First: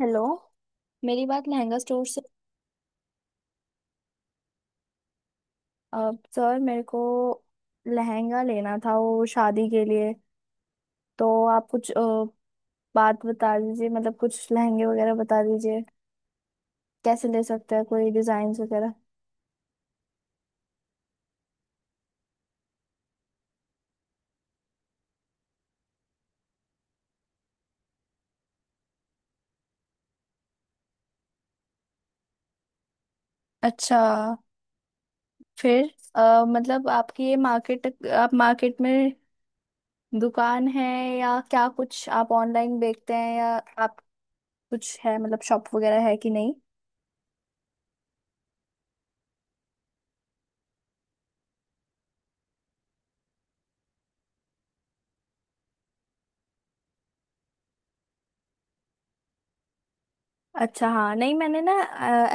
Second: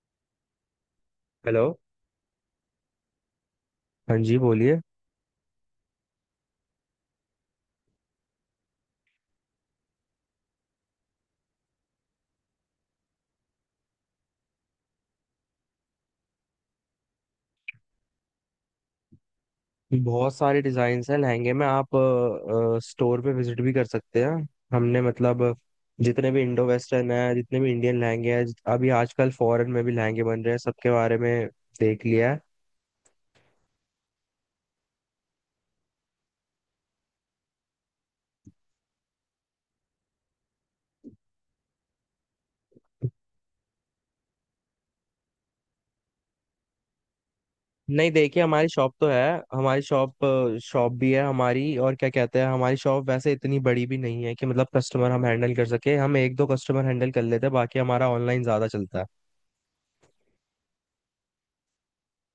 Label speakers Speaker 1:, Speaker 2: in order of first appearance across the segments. Speaker 1: Hello. मेरी बात
Speaker 2: hello.
Speaker 1: Lehenga store से।
Speaker 2: हाँ जी, बोलिए।
Speaker 1: सर, मेरे को लहंगा लेना था वो शादी के लिए। तो आप कुछ बात बता दीजिए, मतलब कुछ लहंगे वगैरह बता दीजिए, कैसे ले सकते हैं, कोई डिजाइन वगैरह।
Speaker 2: बहुत सारे डिजाइन हैं लहंगे में, आप स्टोर पे विजिट भी कर सकते हैं। हमने मतलब जितने भी इंडो वेस्टर्न है, जितने भी इंडियन लहंगे हैं, अभी आजकल फॉरेन में भी लहंगे बन रहे हैं, सबके बारे में देख लिया है।
Speaker 1: अच्छा। फिर मतलब आपकी ये मार्केट, आप मार्केट में दुकान है, या क्या कुछ आप ऑनलाइन बेचते हैं, या आप कुछ है मतलब शॉप वगैरह है कि नहीं?
Speaker 2: नहीं, देखिए, हमारी शॉप तो है। हमारी शॉप शॉप भी है हमारी, और क्या कहते हैं, हमारी शॉप वैसे इतनी बड़ी भी नहीं है कि मतलब कस्टमर हम हैंडल कर सके। हम एक दो कस्टमर हैंडल कर लेते हैं, बाकी हमारा ऑनलाइन ज्यादा चलता है।
Speaker 1: अच्छा हाँ, नहीं मैंने ना,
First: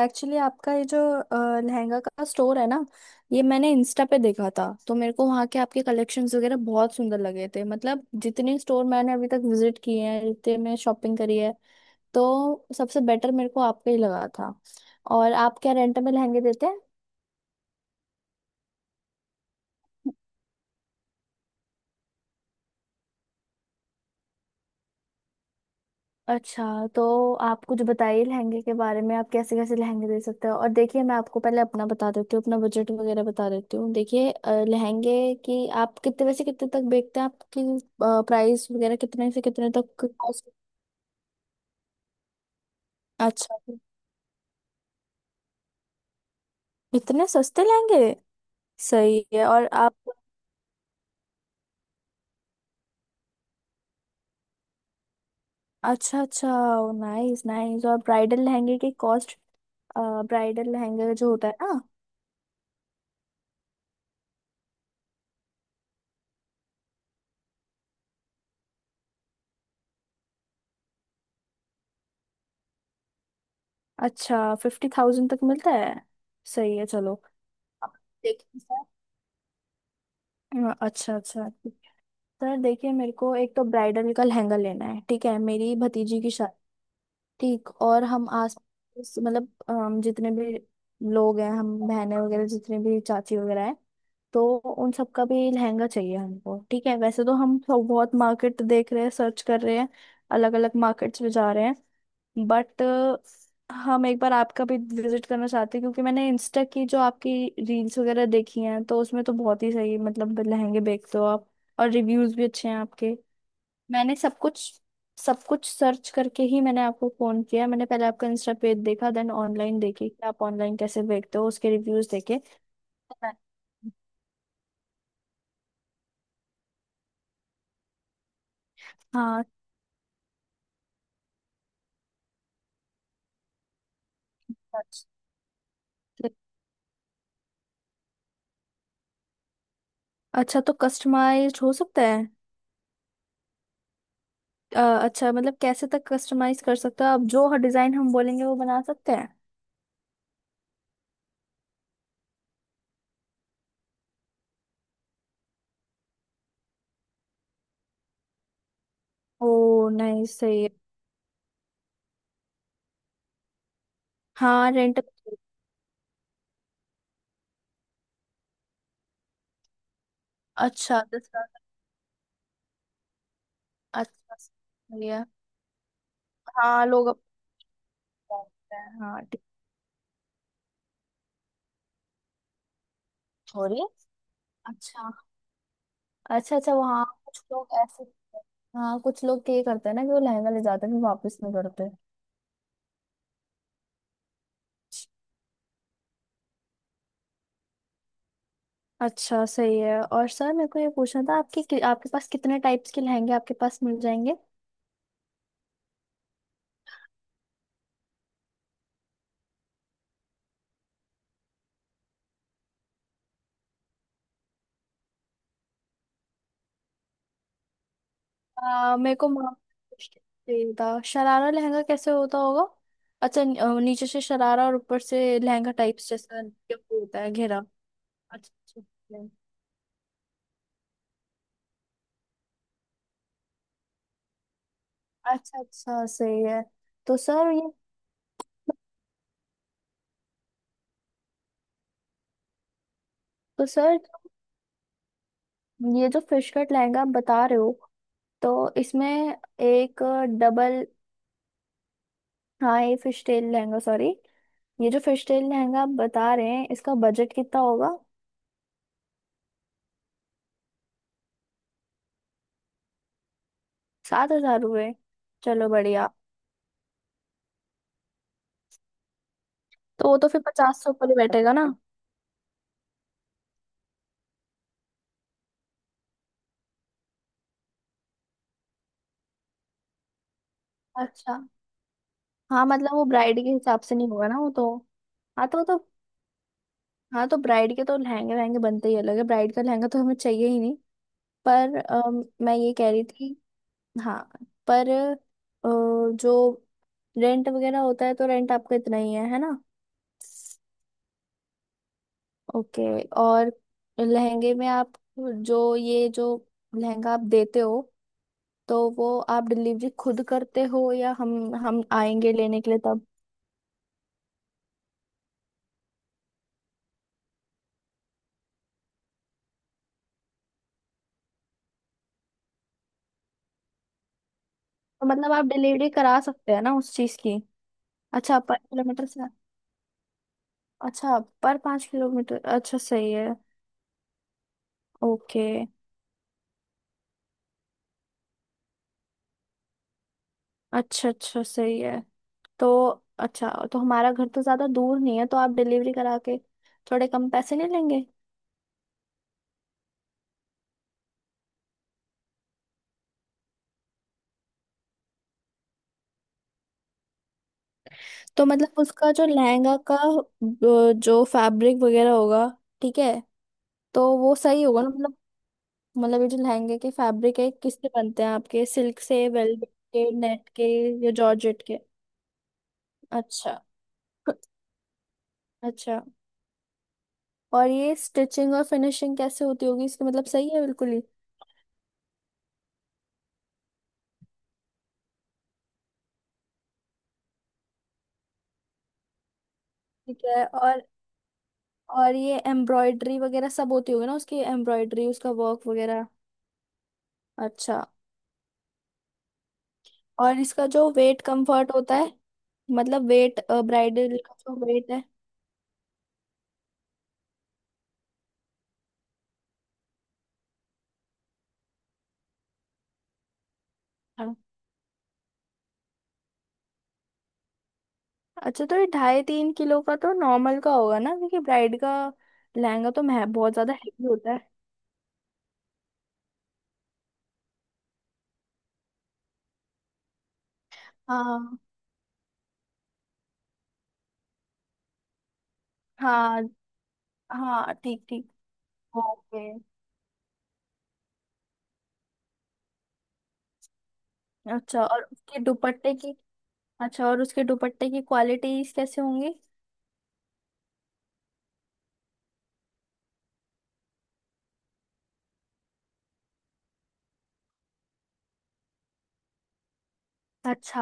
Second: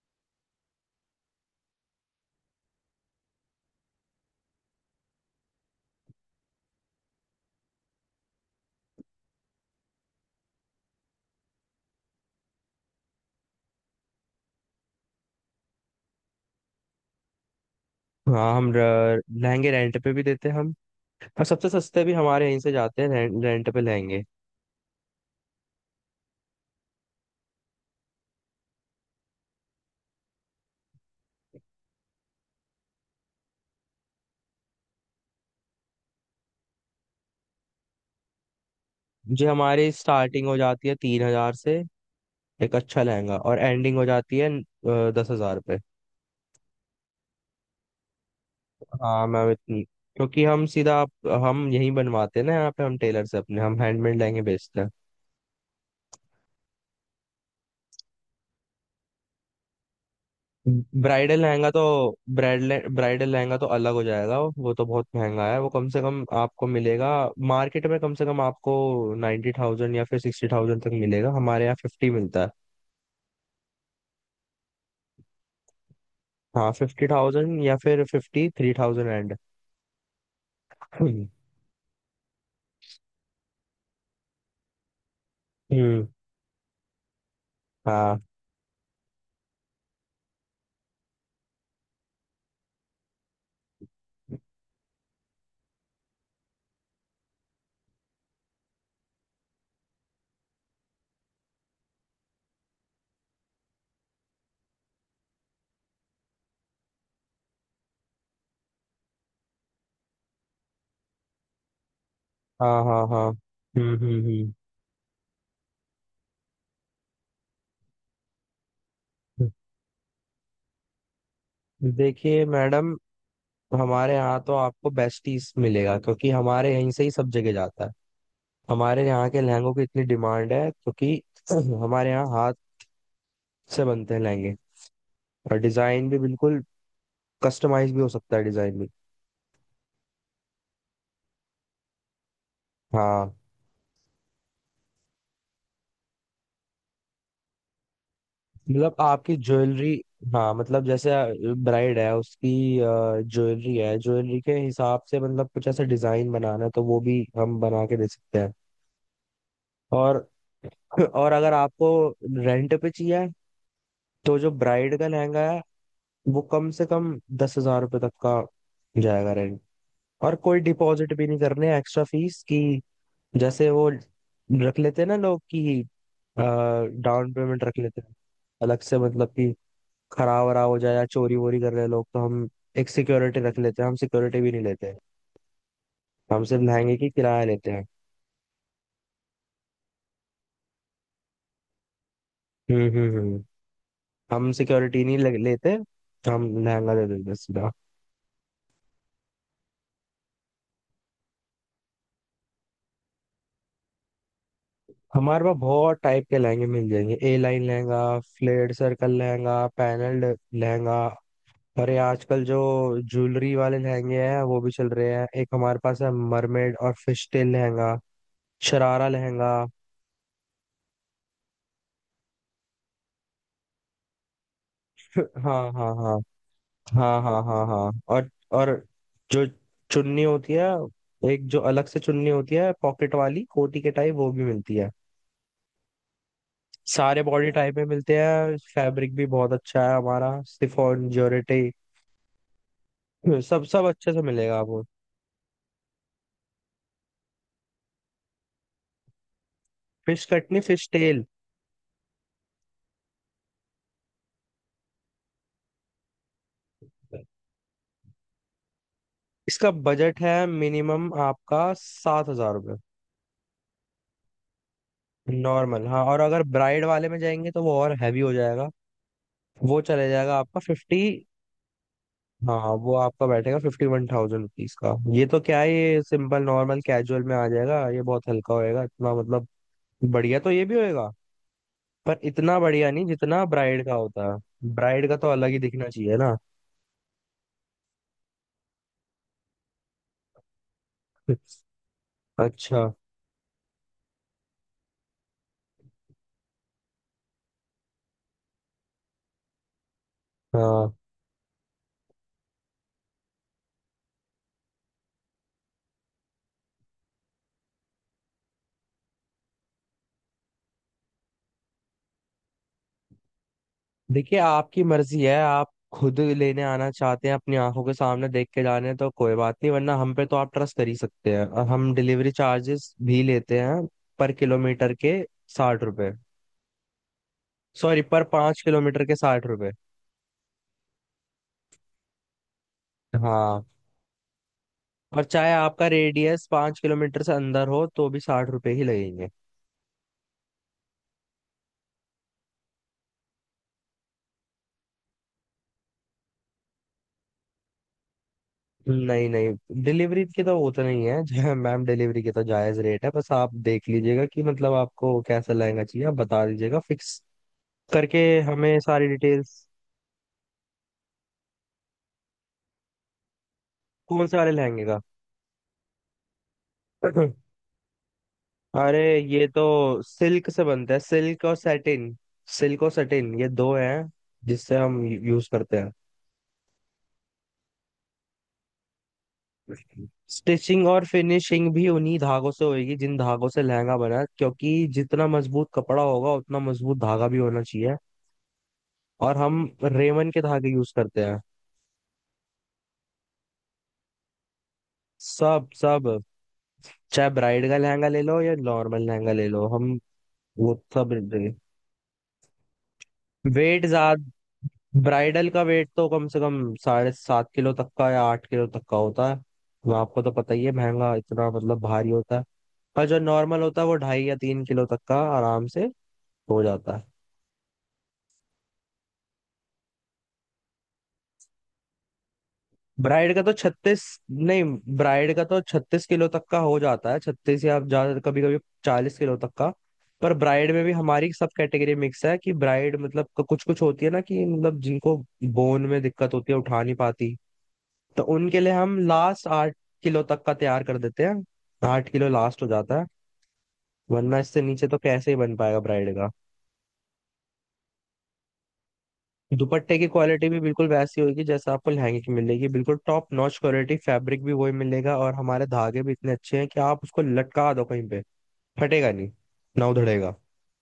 Speaker 1: एक्चुअली आपका ये जो लहंगा का स्टोर है ना, ये मैंने इंस्टा पे देखा था, तो मेरे को वहाँ के आपके कलेक्शंस वगैरह बहुत सुंदर लगे थे। मतलब जितने स्टोर मैंने अभी तक विजिट किए हैं, जितने मैं शॉपिंग करी है, तो सबसे बेटर मेरे को आपका ही लगा था। और आप क्या रेंट में लहंगे देते हैं?
Speaker 2: हाँ, हम लहंगे रेंट पे भी देते हैं हम, और सबसे सस्ते भी हमारे यहीं से जाते हैं, रेंट पे लहंगे।
Speaker 1: अच्छा। तो आप कुछ बताइए लहंगे के बारे में, आप कैसे कैसे लहंगे दे सकते हो। और देखिए, मैं आपको पहले अपना बता देती हूँ, अपना बजट वगैरह बता देती हूँ। देखिए लहंगे की आप कितने, वैसे कितने तक बेचते हैं? आपकी प्राइस वगैरह कितने से
Speaker 2: जी,
Speaker 1: कितने
Speaker 2: हमारी
Speaker 1: तक
Speaker 2: स्टार्टिंग हो जाती है 3 हजार से एक अच्छा लहंगा,
Speaker 1: अच्छा,
Speaker 2: और एंडिंग हो जाती है 10 हजार पे।
Speaker 1: इतने सस्ते लहंगे!
Speaker 2: हाँ
Speaker 1: सही है।
Speaker 2: मैम,
Speaker 1: और
Speaker 2: इतनी
Speaker 1: आप,
Speaker 2: क्योंकि हम सीधा हम यहीं बनवाते हैं ना, यहाँ पे हम टेलर से अपने हम हैंडमेड लहंगे बेचते हैं।
Speaker 1: अच्छा अच्छा, नाइस नाइस। और ब्राइडल लहंगे की कॉस्ट? ब्राइडल लहंगे जो
Speaker 2: ब्राइडल
Speaker 1: होता है
Speaker 2: लहंगा तो,
Speaker 1: ना।
Speaker 2: ब्राइडल ब्राइडल लहंगा तो अलग हो जाएगा, वो तो बहुत महंगा है। वो कम से कम आपको मिलेगा मार्केट में, कम से कम आपको 90 थाउजेंड या फिर 60 थाउजेंड तक मिलेगा, हमारे यहाँ फिफ्टी मिलता है।
Speaker 1: अच्छा, 50,000 तक मिलता है।
Speaker 2: हाँ,
Speaker 1: सही है,
Speaker 2: फिफ्टी
Speaker 1: चलो।
Speaker 2: थाउजेंड या
Speaker 1: अब
Speaker 2: फिर फिफ्टी
Speaker 1: देखिए
Speaker 2: थ्री थाउजेंड एंड।
Speaker 1: अच्छा
Speaker 2: हम्म।
Speaker 1: अच्छा ठीक है। सर देखिए, मेरे को एक तो ब्राइडल का लहंगा लेना है, ठीक है? मेरी
Speaker 2: हम्म,
Speaker 1: भतीजी की शादी। ठीक। और
Speaker 2: हाँ
Speaker 1: हम आस मतलब जितने भी लोग हैं, हम बहनें वगैरह, जितने भी चाची वगैरह हैं, तो उन सबका भी लहंगा चाहिए हमको। ठीक है, वैसे तो हम सब बहुत मार्केट देख रहे हैं, सर्च कर रहे हैं, अलग अलग मार्केट्स में जा रहे हैं। बट हम एक बार आपका भी विजिट करना चाहते हैं, क्योंकि मैंने इंस्टा की जो आपकी रील्स वगैरह देखी हैं, तो उसमें तो बहुत ही सही मतलब लहंगे बेचते हो आप, और रिव्यूज भी अच्छे हैं
Speaker 2: हाँ हाँ
Speaker 1: आपके।
Speaker 2: हाँ। हम्म
Speaker 1: मैंने सब
Speaker 2: हम्म
Speaker 1: कुछ, सब कुछ सर्च करके ही मैंने आपको फोन किया। मैंने पहले आपका इंस्टा पेज देखा, देन
Speaker 2: हम्म।
Speaker 1: ऑनलाइन देखी कि आप ऑनलाइन कैसे बेचते हो, उसके रिव्यूज देखे।
Speaker 2: देखिए मैडम,
Speaker 1: तो मैं-
Speaker 2: हमारे यहाँ तो आपको बेस्ट पीस मिलेगा क्योंकि हमारे यहीं से ही सब जगह जाता है। हमारे यहाँ के
Speaker 1: हाँ,
Speaker 2: लहंगों की इतनी डिमांड है, क्योंकि हमारे यहाँ से बनते हैं लहंगे।
Speaker 1: अच्छा
Speaker 2: और डिजाइन भी बिल्कुल कस्टमाइज भी हो सकता है, डिजाइन भी।
Speaker 1: अच्छा, तो कस्टमाइज्ड हो सकता है?
Speaker 2: हाँ
Speaker 1: अच्छा, मतलब कैसे तक कस्टमाइज कर सकते हो? आप जो डिजाइन हम बोलेंगे वो बना
Speaker 2: मतलब
Speaker 1: सकते हैं?
Speaker 2: आपकी ज्वेलरी, हाँ मतलब जैसे ब्राइड है, उसकी ज्वेलरी है, ज्वेलरी के हिसाब से मतलब कुछ ऐसा डिजाइन बनाना है तो वो भी हम बना के दे सकते हैं।
Speaker 1: ओ, नहीं
Speaker 2: और
Speaker 1: सही है।
Speaker 2: और अगर आपको रेंट पे चाहिए तो जो
Speaker 1: हाँ,
Speaker 2: ब्राइड
Speaker 1: रेंट।
Speaker 2: का लहंगा है, वो कम से कम 10 हजार रुपये तक का जाएगा रेंट। और कोई
Speaker 1: अच्छा,
Speaker 2: डिपॉजिट भी
Speaker 1: दस
Speaker 2: नहीं
Speaker 1: लाख
Speaker 2: करने, एक्स्ट्रा फीस की जैसे वो
Speaker 1: अच्छा
Speaker 2: रख लेते हैं
Speaker 1: सही
Speaker 2: ना
Speaker 1: है।
Speaker 2: लोग, कि
Speaker 1: हाँ, लोग अपने
Speaker 2: डाउन पेमेंट रख लेते हैं,
Speaker 1: जानते
Speaker 2: अलग से,
Speaker 1: हैं। हाँ
Speaker 2: मतलब
Speaker 1: ठीक।
Speaker 2: कि खराब वराब हो जाए या चोरी वोरी कर रहे हैं लोग, तो हम एक सिक्योरिटी रख लेते
Speaker 1: सॉरी।
Speaker 2: हैं। हम सिक्योरिटी भी नहीं लेते,
Speaker 1: अच्छा
Speaker 2: हम
Speaker 1: अच्छा।
Speaker 2: सिर्फ
Speaker 1: अच्छा,
Speaker 2: लहंगे
Speaker 1: वहाँ
Speaker 2: की
Speaker 1: कुछ
Speaker 2: किराया
Speaker 1: लोग
Speaker 2: लेते हैं।
Speaker 1: ऐसे, हाँ, कुछ लोग ये करते हैं ना कि वो लहंगा ले जाते हैं, फिर वापस नहीं करते।
Speaker 2: हम्म। हम सिक्योरिटी नहीं लेते। हम लहंगा दे देते हैं सीधा।
Speaker 1: अच्छा सही है। और सर मेरे को ये पूछना था आपके आपके पास कितने टाइप्स के लहंगे आपके पास मिल जाएंगे?
Speaker 2: हमारे पास बहुत टाइप के लहंगे मिल जाएंगे। A line lehenga, flared circle lehenga, panelled lehenga. अरे, आजकल जो ज्वेलरी वाले लहंगे हैं वो भी चल रहे हैं। एक हमारे पास है मरमेड और फिश टेल लहंगा, शरारा
Speaker 1: मेरे को
Speaker 2: लहंगा।
Speaker 1: मामा चाहिए था, शरारा लहंगा कैसे होता होगा? अच्छा, नीचे से शरारा और ऊपर से
Speaker 2: हाँ
Speaker 1: लहंगा
Speaker 2: हाँ
Speaker 1: टाइप्स
Speaker 2: हाँ
Speaker 1: जैसा, जो होता
Speaker 2: हाँ
Speaker 1: है
Speaker 2: हाँ
Speaker 1: घेरा।
Speaker 2: हाँ हाँ। और
Speaker 1: अच्छा
Speaker 2: और
Speaker 1: अच्छा,
Speaker 2: जो चुन्नी होती है, एक जो अलग से चुन्नी होती है पॉकेट वाली कोटी के टाइप, वो भी मिलती है।
Speaker 1: अच्छा अच्छा, सही है। तो
Speaker 2: सारे बॉडी
Speaker 1: सर ये
Speaker 2: टाइप में मिलते हैं, फैब्रिक भी बहुत अच्छा है हमारा, शिफॉन, जॉर्जेट, सब
Speaker 1: तो
Speaker 2: सब
Speaker 1: सर
Speaker 2: अच्छे से मिलेगा आपको।
Speaker 1: ये जो फिश कट लहंगा आप बता रहे हो, तो इसमें एक
Speaker 2: फिश कटनी,
Speaker 1: डबल,
Speaker 2: फिश टेल।
Speaker 1: हाँ ये फिश टेल लहंगा, सॉरी, ये जो फिश टेल लहंगा आप बता रहे हैं, इसका बजट कितना होगा?
Speaker 2: इसका बजट है मिनिमम आपका 7 हजार रुपये,
Speaker 1: 7,000 रुपये। चलो
Speaker 2: नॉर्मल। हाँ,
Speaker 1: बढ़िया।
Speaker 2: और अगर ब्राइड वाले में जाएंगे तो वो और हैवी हो जाएगा, वो चले
Speaker 1: तो वो तो
Speaker 2: जाएगा
Speaker 1: फिर
Speaker 2: आपका
Speaker 1: पचास सौ
Speaker 2: फिफ्टी।
Speaker 1: ऊपर ही बैठेगा ना?
Speaker 2: हाँ, वो आपका बैठेगा 51 थाउजेंड रुपीज का। ये तो क्या है, ये सिंपल नॉर्मल कैजुअल में आ जाएगा, ये बहुत हल्का होएगा इतना, मतलब बढ़िया तो ये भी होएगा,
Speaker 1: अच्छा।
Speaker 2: पर इतना
Speaker 1: हाँ,
Speaker 2: बढ़िया
Speaker 1: मतलब वो
Speaker 2: नहीं
Speaker 1: ब्राइड
Speaker 2: जितना
Speaker 1: के हिसाब
Speaker 2: ब्राइड का
Speaker 1: से नहीं होगा
Speaker 2: होता
Speaker 1: ना,
Speaker 2: है।
Speaker 1: वो तो,
Speaker 2: ब्राइड का तो
Speaker 1: हाँ
Speaker 2: अलग
Speaker 1: तो
Speaker 2: ही
Speaker 1: वो तो,
Speaker 2: दिखना चाहिए ना।
Speaker 1: हाँ तो ब्राइड के तो लहंगे वहंगे बनते ही अलग है ब्राइड का लहंगा तो हमें चाहिए ही नहीं। पर मैं ये कह
Speaker 2: अच्छा,
Speaker 1: रही थी, हाँ, पर जो रेंट वगैरह होता है, तो रेंट आपका इतना ही है ना?
Speaker 2: हाँ।
Speaker 1: ओके। और लहंगे में आप, जो ये जो लहंगा आप देते हो, तो वो आप डिलीवरी खुद करते हो, या हम आएंगे लेने के लिए तब?
Speaker 2: देखिए, आपकी मर्जी है, आप खुद लेने आना चाहते हैं, अपनी आंखों के सामने देख के जाने हैं तो कोई बात नहीं, वरना हम पे तो आप ट्रस्ट कर ही सकते हैं। और हम डिलीवरी चार्जेस भी लेते हैं, पर किलोमीटर
Speaker 1: तो
Speaker 2: के
Speaker 1: मतलब आप
Speaker 2: साठ
Speaker 1: डिलीवरी
Speaker 2: रुपए
Speaker 1: करा सकते हैं ना उस चीज की।
Speaker 2: सॉरी, पर
Speaker 1: अच्छा, पर
Speaker 2: 5 किलोमीटर
Speaker 1: किलोमीटर
Speaker 2: के
Speaker 1: से।
Speaker 2: 60।
Speaker 1: अच्छा, पर 5 किलोमीटर, अच्छा सही है।
Speaker 2: हाँ, और
Speaker 1: ओके।
Speaker 2: चाहे आपका रेडियस 5 किलोमीटर से अंदर हो तो भी 60 रुपए ही लगेंगे।
Speaker 1: अच्छा अच्छा सही है। तो अच्छा, तो हमारा घर तो ज़्यादा दूर नहीं है, तो आप डिलीवरी करा के थोड़े कम पैसे नहीं लेंगे?
Speaker 2: नहीं नहीं, डिलीवरी की तो वो तो नहीं है जो, मैम, डिलीवरी की तो जायज रेट है। बस आप देख लीजिएगा कि मतलब आपको कैसा लहंगा चाहिए, आप बता दीजिएगा फिक्स करके,
Speaker 1: तो मतलब
Speaker 2: हमें सारी
Speaker 1: उसका जो
Speaker 2: डिटेल्स।
Speaker 1: लहंगा का जो फैब्रिक वगैरह होगा, ठीक है, तो
Speaker 2: कौन
Speaker 1: वो
Speaker 2: से वाले
Speaker 1: सही होगा
Speaker 2: लहंगे
Speaker 1: ना,
Speaker 2: का?
Speaker 1: मतलब, मतलब ये जो लहंगे के फैब्रिक है किससे बनते हैं आपके, सिल्क
Speaker 2: अरे,
Speaker 1: से,
Speaker 2: ये
Speaker 1: वेलवेट
Speaker 2: तो
Speaker 1: के, नेट
Speaker 2: सिल्क से
Speaker 1: के,
Speaker 2: बनता है,
Speaker 1: या
Speaker 2: सिल्क और
Speaker 1: जॉर्जेट के?
Speaker 2: सैटिन। सिल्क और सैटिन, ये
Speaker 1: अच्छा
Speaker 2: दो हैं जिससे हम यूज करते हैं।
Speaker 1: अच्छा। और ये स्टिचिंग और फिनिशिंग कैसे होती होगी इसका, मतलब सही है
Speaker 2: स्टिचिंग
Speaker 1: बिल्कुल ही?
Speaker 2: और फिनिशिंग भी उन्हीं धागों से होगी जिन धागों से लहंगा बना है, क्योंकि जितना मजबूत कपड़ा होगा उतना मजबूत धागा भी होना चाहिए। और हम
Speaker 1: ठीक
Speaker 2: रेमन के
Speaker 1: है।
Speaker 2: धागे
Speaker 1: और
Speaker 2: यूज करते हैं।
Speaker 1: और ये एम्ब्रॉयडरी वगैरह सब होती होगी ना उसकी, एम्ब्रॉयडरी उसका वर्क
Speaker 2: सब
Speaker 1: वगैरह।
Speaker 2: सब, चाहे ब्राइड का
Speaker 1: अच्छा।
Speaker 2: लहंगा ले लो या नॉर्मल लहंगा ले लो, हम।
Speaker 1: और इसका
Speaker 2: वो
Speaker 1: जो
Speaker 2: सब।
Speaker 1: वेट कंफर्ट होता है, मतलब वेट,
Speaker 2: वेट
Speaker 1: ब्राइडल का
Speaker 2: ज्यादा।
Speaker 1: जो वेट है?
Speaker 2: ब्राइडल का वेट तो कम से कम 7.5 किलो तक का या 8 किलो तक का होता है। वो आपको तो पता ही है, महंगा इतना, मतलब भारी होता है। और जो नॉर्मल होता है वो ढाई
Speaker 1: हाँ।
Speaker 2: या 3 किलो तक का आराम से हो जाता है।
Speaker 1: अच्छा, तो ये ढाई तीन किलो का तो नॉर्मल का होगा ना, क्योंकि ब्राइड का लहंगा तो
Speaker 2: ब्राइड का तो
Speaker 1: बहुत ज्यादा
Speaker 2: छत्तीस,
Speaker 1: हैवी होता है।
Speaker 2: नहीं, ब्राइड का तो 36 किलो तक का हो जाता है, 36, या आप ज्यादा, कभी कभी 40 किलो तक का। पर ब्राइड में भी हमारी सब
Speaker 1: हाँ
Speaker 2: कैटेगरी मिक्स है, कि ब्राइड मतलब कुछ कुछ होती है ना, कि मतलब जिनको बोन में दिक्कत
Speaker 1: हाँ
Speaker 2: होती है, उठा नहीं पाती,
Speaker 1: हाँ, ठीक
Speaker 2: तो
Speaker 1: ठीक,
Speaker 2: उनके लिए हम लास्ट
Speaker 1: ओके।
Speaker 2: 8 किलो तक का तैयार कर देते हैं, 8 किलो लास्ट हो जाता है। वरना इससे
Speaker 1: अच्छा
Speaker 2: नीचे तो
Speaker 1: और
Speaker 2: कैसे ही
Speaker 1: उसके
Speaker 2: बन पाएगा
Speaker 1: दुपट्टे
Speaker 2: ब्राइड
Speaker 1: की
Speaker 2: का।
Speaker 1: अच्छा और उसके दुपट्टे की क्वालिटीज कैसे होंगी?
Speaker 2: दुपट्टे की क्वालिटी भी बिल्कुल वैसी होगी जैसा आपको लहंगे की मिलेगी, बिल्कुल टॉप नॉच क्वालिटी, फैब्रिक भी वही मिलेगा और हमारे धागे भी इतने अच्छे हैं कि आप उसको लटका दो कहीं पे, फटेगा नहीं, ना उधड़ेगा।
Speaker 1: अच्छा।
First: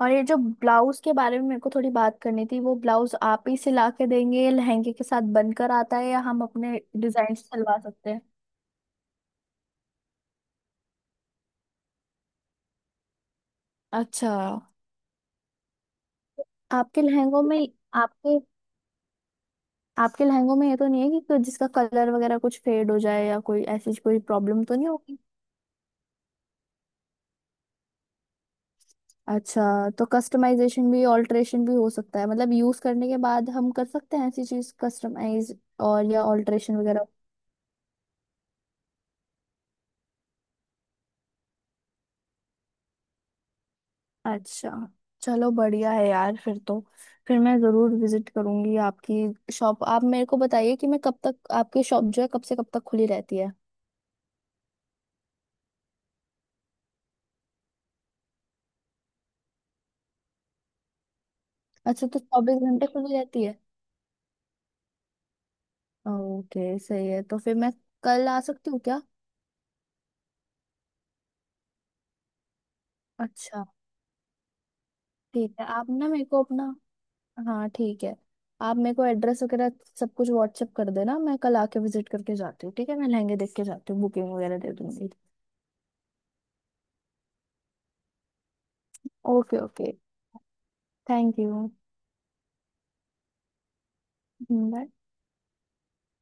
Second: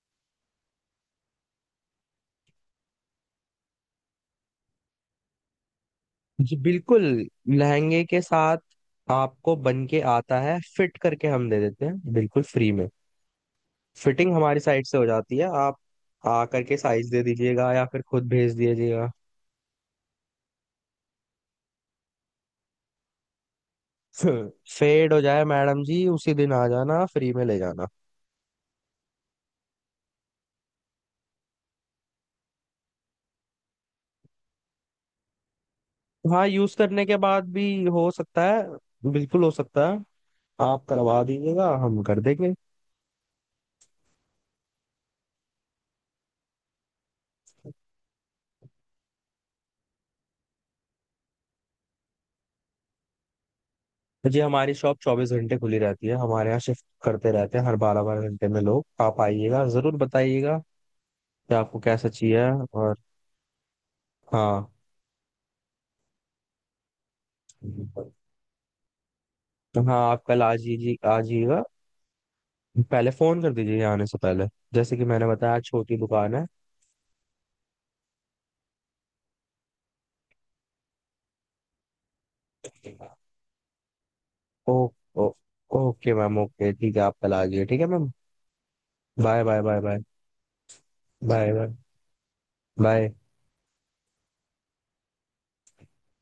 Speaker 1: और ये जो ब्लाउज के बारे में मेरे को थोड़ी बात करनी थी, वो ब्लाउज आप ही सिला के देंगे, लहंगे के साथ बनकर आता है, या हम
Speaker 2: जी
Speaker 1: अपने
Speaker 2: बिल्कुल,
Speaker 1: डिजाइन से सिलवा
Speaker 2: लहंगे
Speaker 1: सकते
Speaker 2: के
Speaker 1: हैं?
Speaker 2: साथ आपको बन के आता है, फिट करके हम दे देते हैं बिल्कुल फ्री में। फिटिंग
Speaker 1: अच्छा।
Speaker 2: हमारी साइड से हो जाती है, आप आ करके
Speaker 1: आपके
Speaker 2: साइज दे
Speaker 1: लहंगों में
Speaker 2: दीजिएगा या फिर खुद
Speaker 1: आपके
Speaker 2: भेज दीजिएगा।
Speaker 1: आपके लहंगों में ये तो नहीं है कि जिसका कलर वगैरह कुछ फेड हो जाए, या कोई ऐसी कोई प्रॉब्लम तो नहीं
Speaker 2: फेड
Speaker 1: होगी?
Speaker 2: हो जाए, मैडम जी उसी दिन आ जाना, फ्री में ले जाना।
Speaker 1: अच्छा, तो कस्टमाइजेशन भी, ऑल्टरेशन भी हो सकता है, मतलब यूज करने के बाद हम कर सकते हैं ऐसी चीज कस्टमाइज और या
Speaker 2: हाँ, यूज
Speaker 1: ऑल्टरेशन
Speaker 2: करने
Speaker 1: वगैरह?
Speaker 2: के बाद भी हो सकता है, बिल्कुल हो सकता है, आप करवा दीजिएगा हम कर देंगे।
Speaker 1: अच्छा, चलो बढ़िया है यार फिर तो। फिर मैं जरूर विजिट करूंगी आपकी शॉप। आप मेरे को बताइए कि मैं कब तक, आपकी शॉप जो है कब से कब तक खुली रहती है?
Speaker 2: जी, हमारी शॉप 24 घंटे खुली रहती है, हमारे यहाँ शिफ्ट करते रहते हैं हर बारह बारह घंटे में लोग, आप आइएगा जरूर, बताइएगा कि आपको
Speaker 1: अच्छा,
Speaker 2: कैसा
Speaker 1: तो
Speaker 2: चाहिए।
Speaker 1: 24 घंटे
Speaker 2: और
Speaker 1: खुली रहती है।
Speaker 2: हाँ,
Speaker 1: ओके सही है, तो फिर मैं कल आ सकती हूँ क्या?
Speaker 2: हाँ आप कल आ, जी आ जाइएगा, पहले फोन कर
Speaker 1: अच्छा
Speaker 2: दीजिए यहाँ आने से पहले, जैसे कि मैंने बताया
Speaker 1: ठीक है, आप
Speaker 2: छोटी
Speaker 1: ना मेरे
Speaker 2: दुकान
Speaker 1: को
Speaker 2: है।
Speaker 1: अपना, हाँ ठीक है, आप मेरे को एड्रेस वगैरह सब कुछ व्हाट्सएप कर देना। मैं कल आके विजिट करके जाती हूँ, ठीक है, मैं लहंगे देख के जाती हूँ, बुकिंग वगैरह दे
Speaker 2: ओ,
Speaker 1: दूंगी।
Speaker 2: ओ, ओके मैम, ओके, ठीक है, आप कल आ जाइए, ठीक है ma'am. Bye
Speaker 1: okay
Speaker 2: bye, bye
Speaker 1: okay,
Speaker 2: bye,
Speaker 1: thank
Speaker 2: bye
Speaker 1: you,
Speaker 2: bye, bye.
Speaker 1: Bye.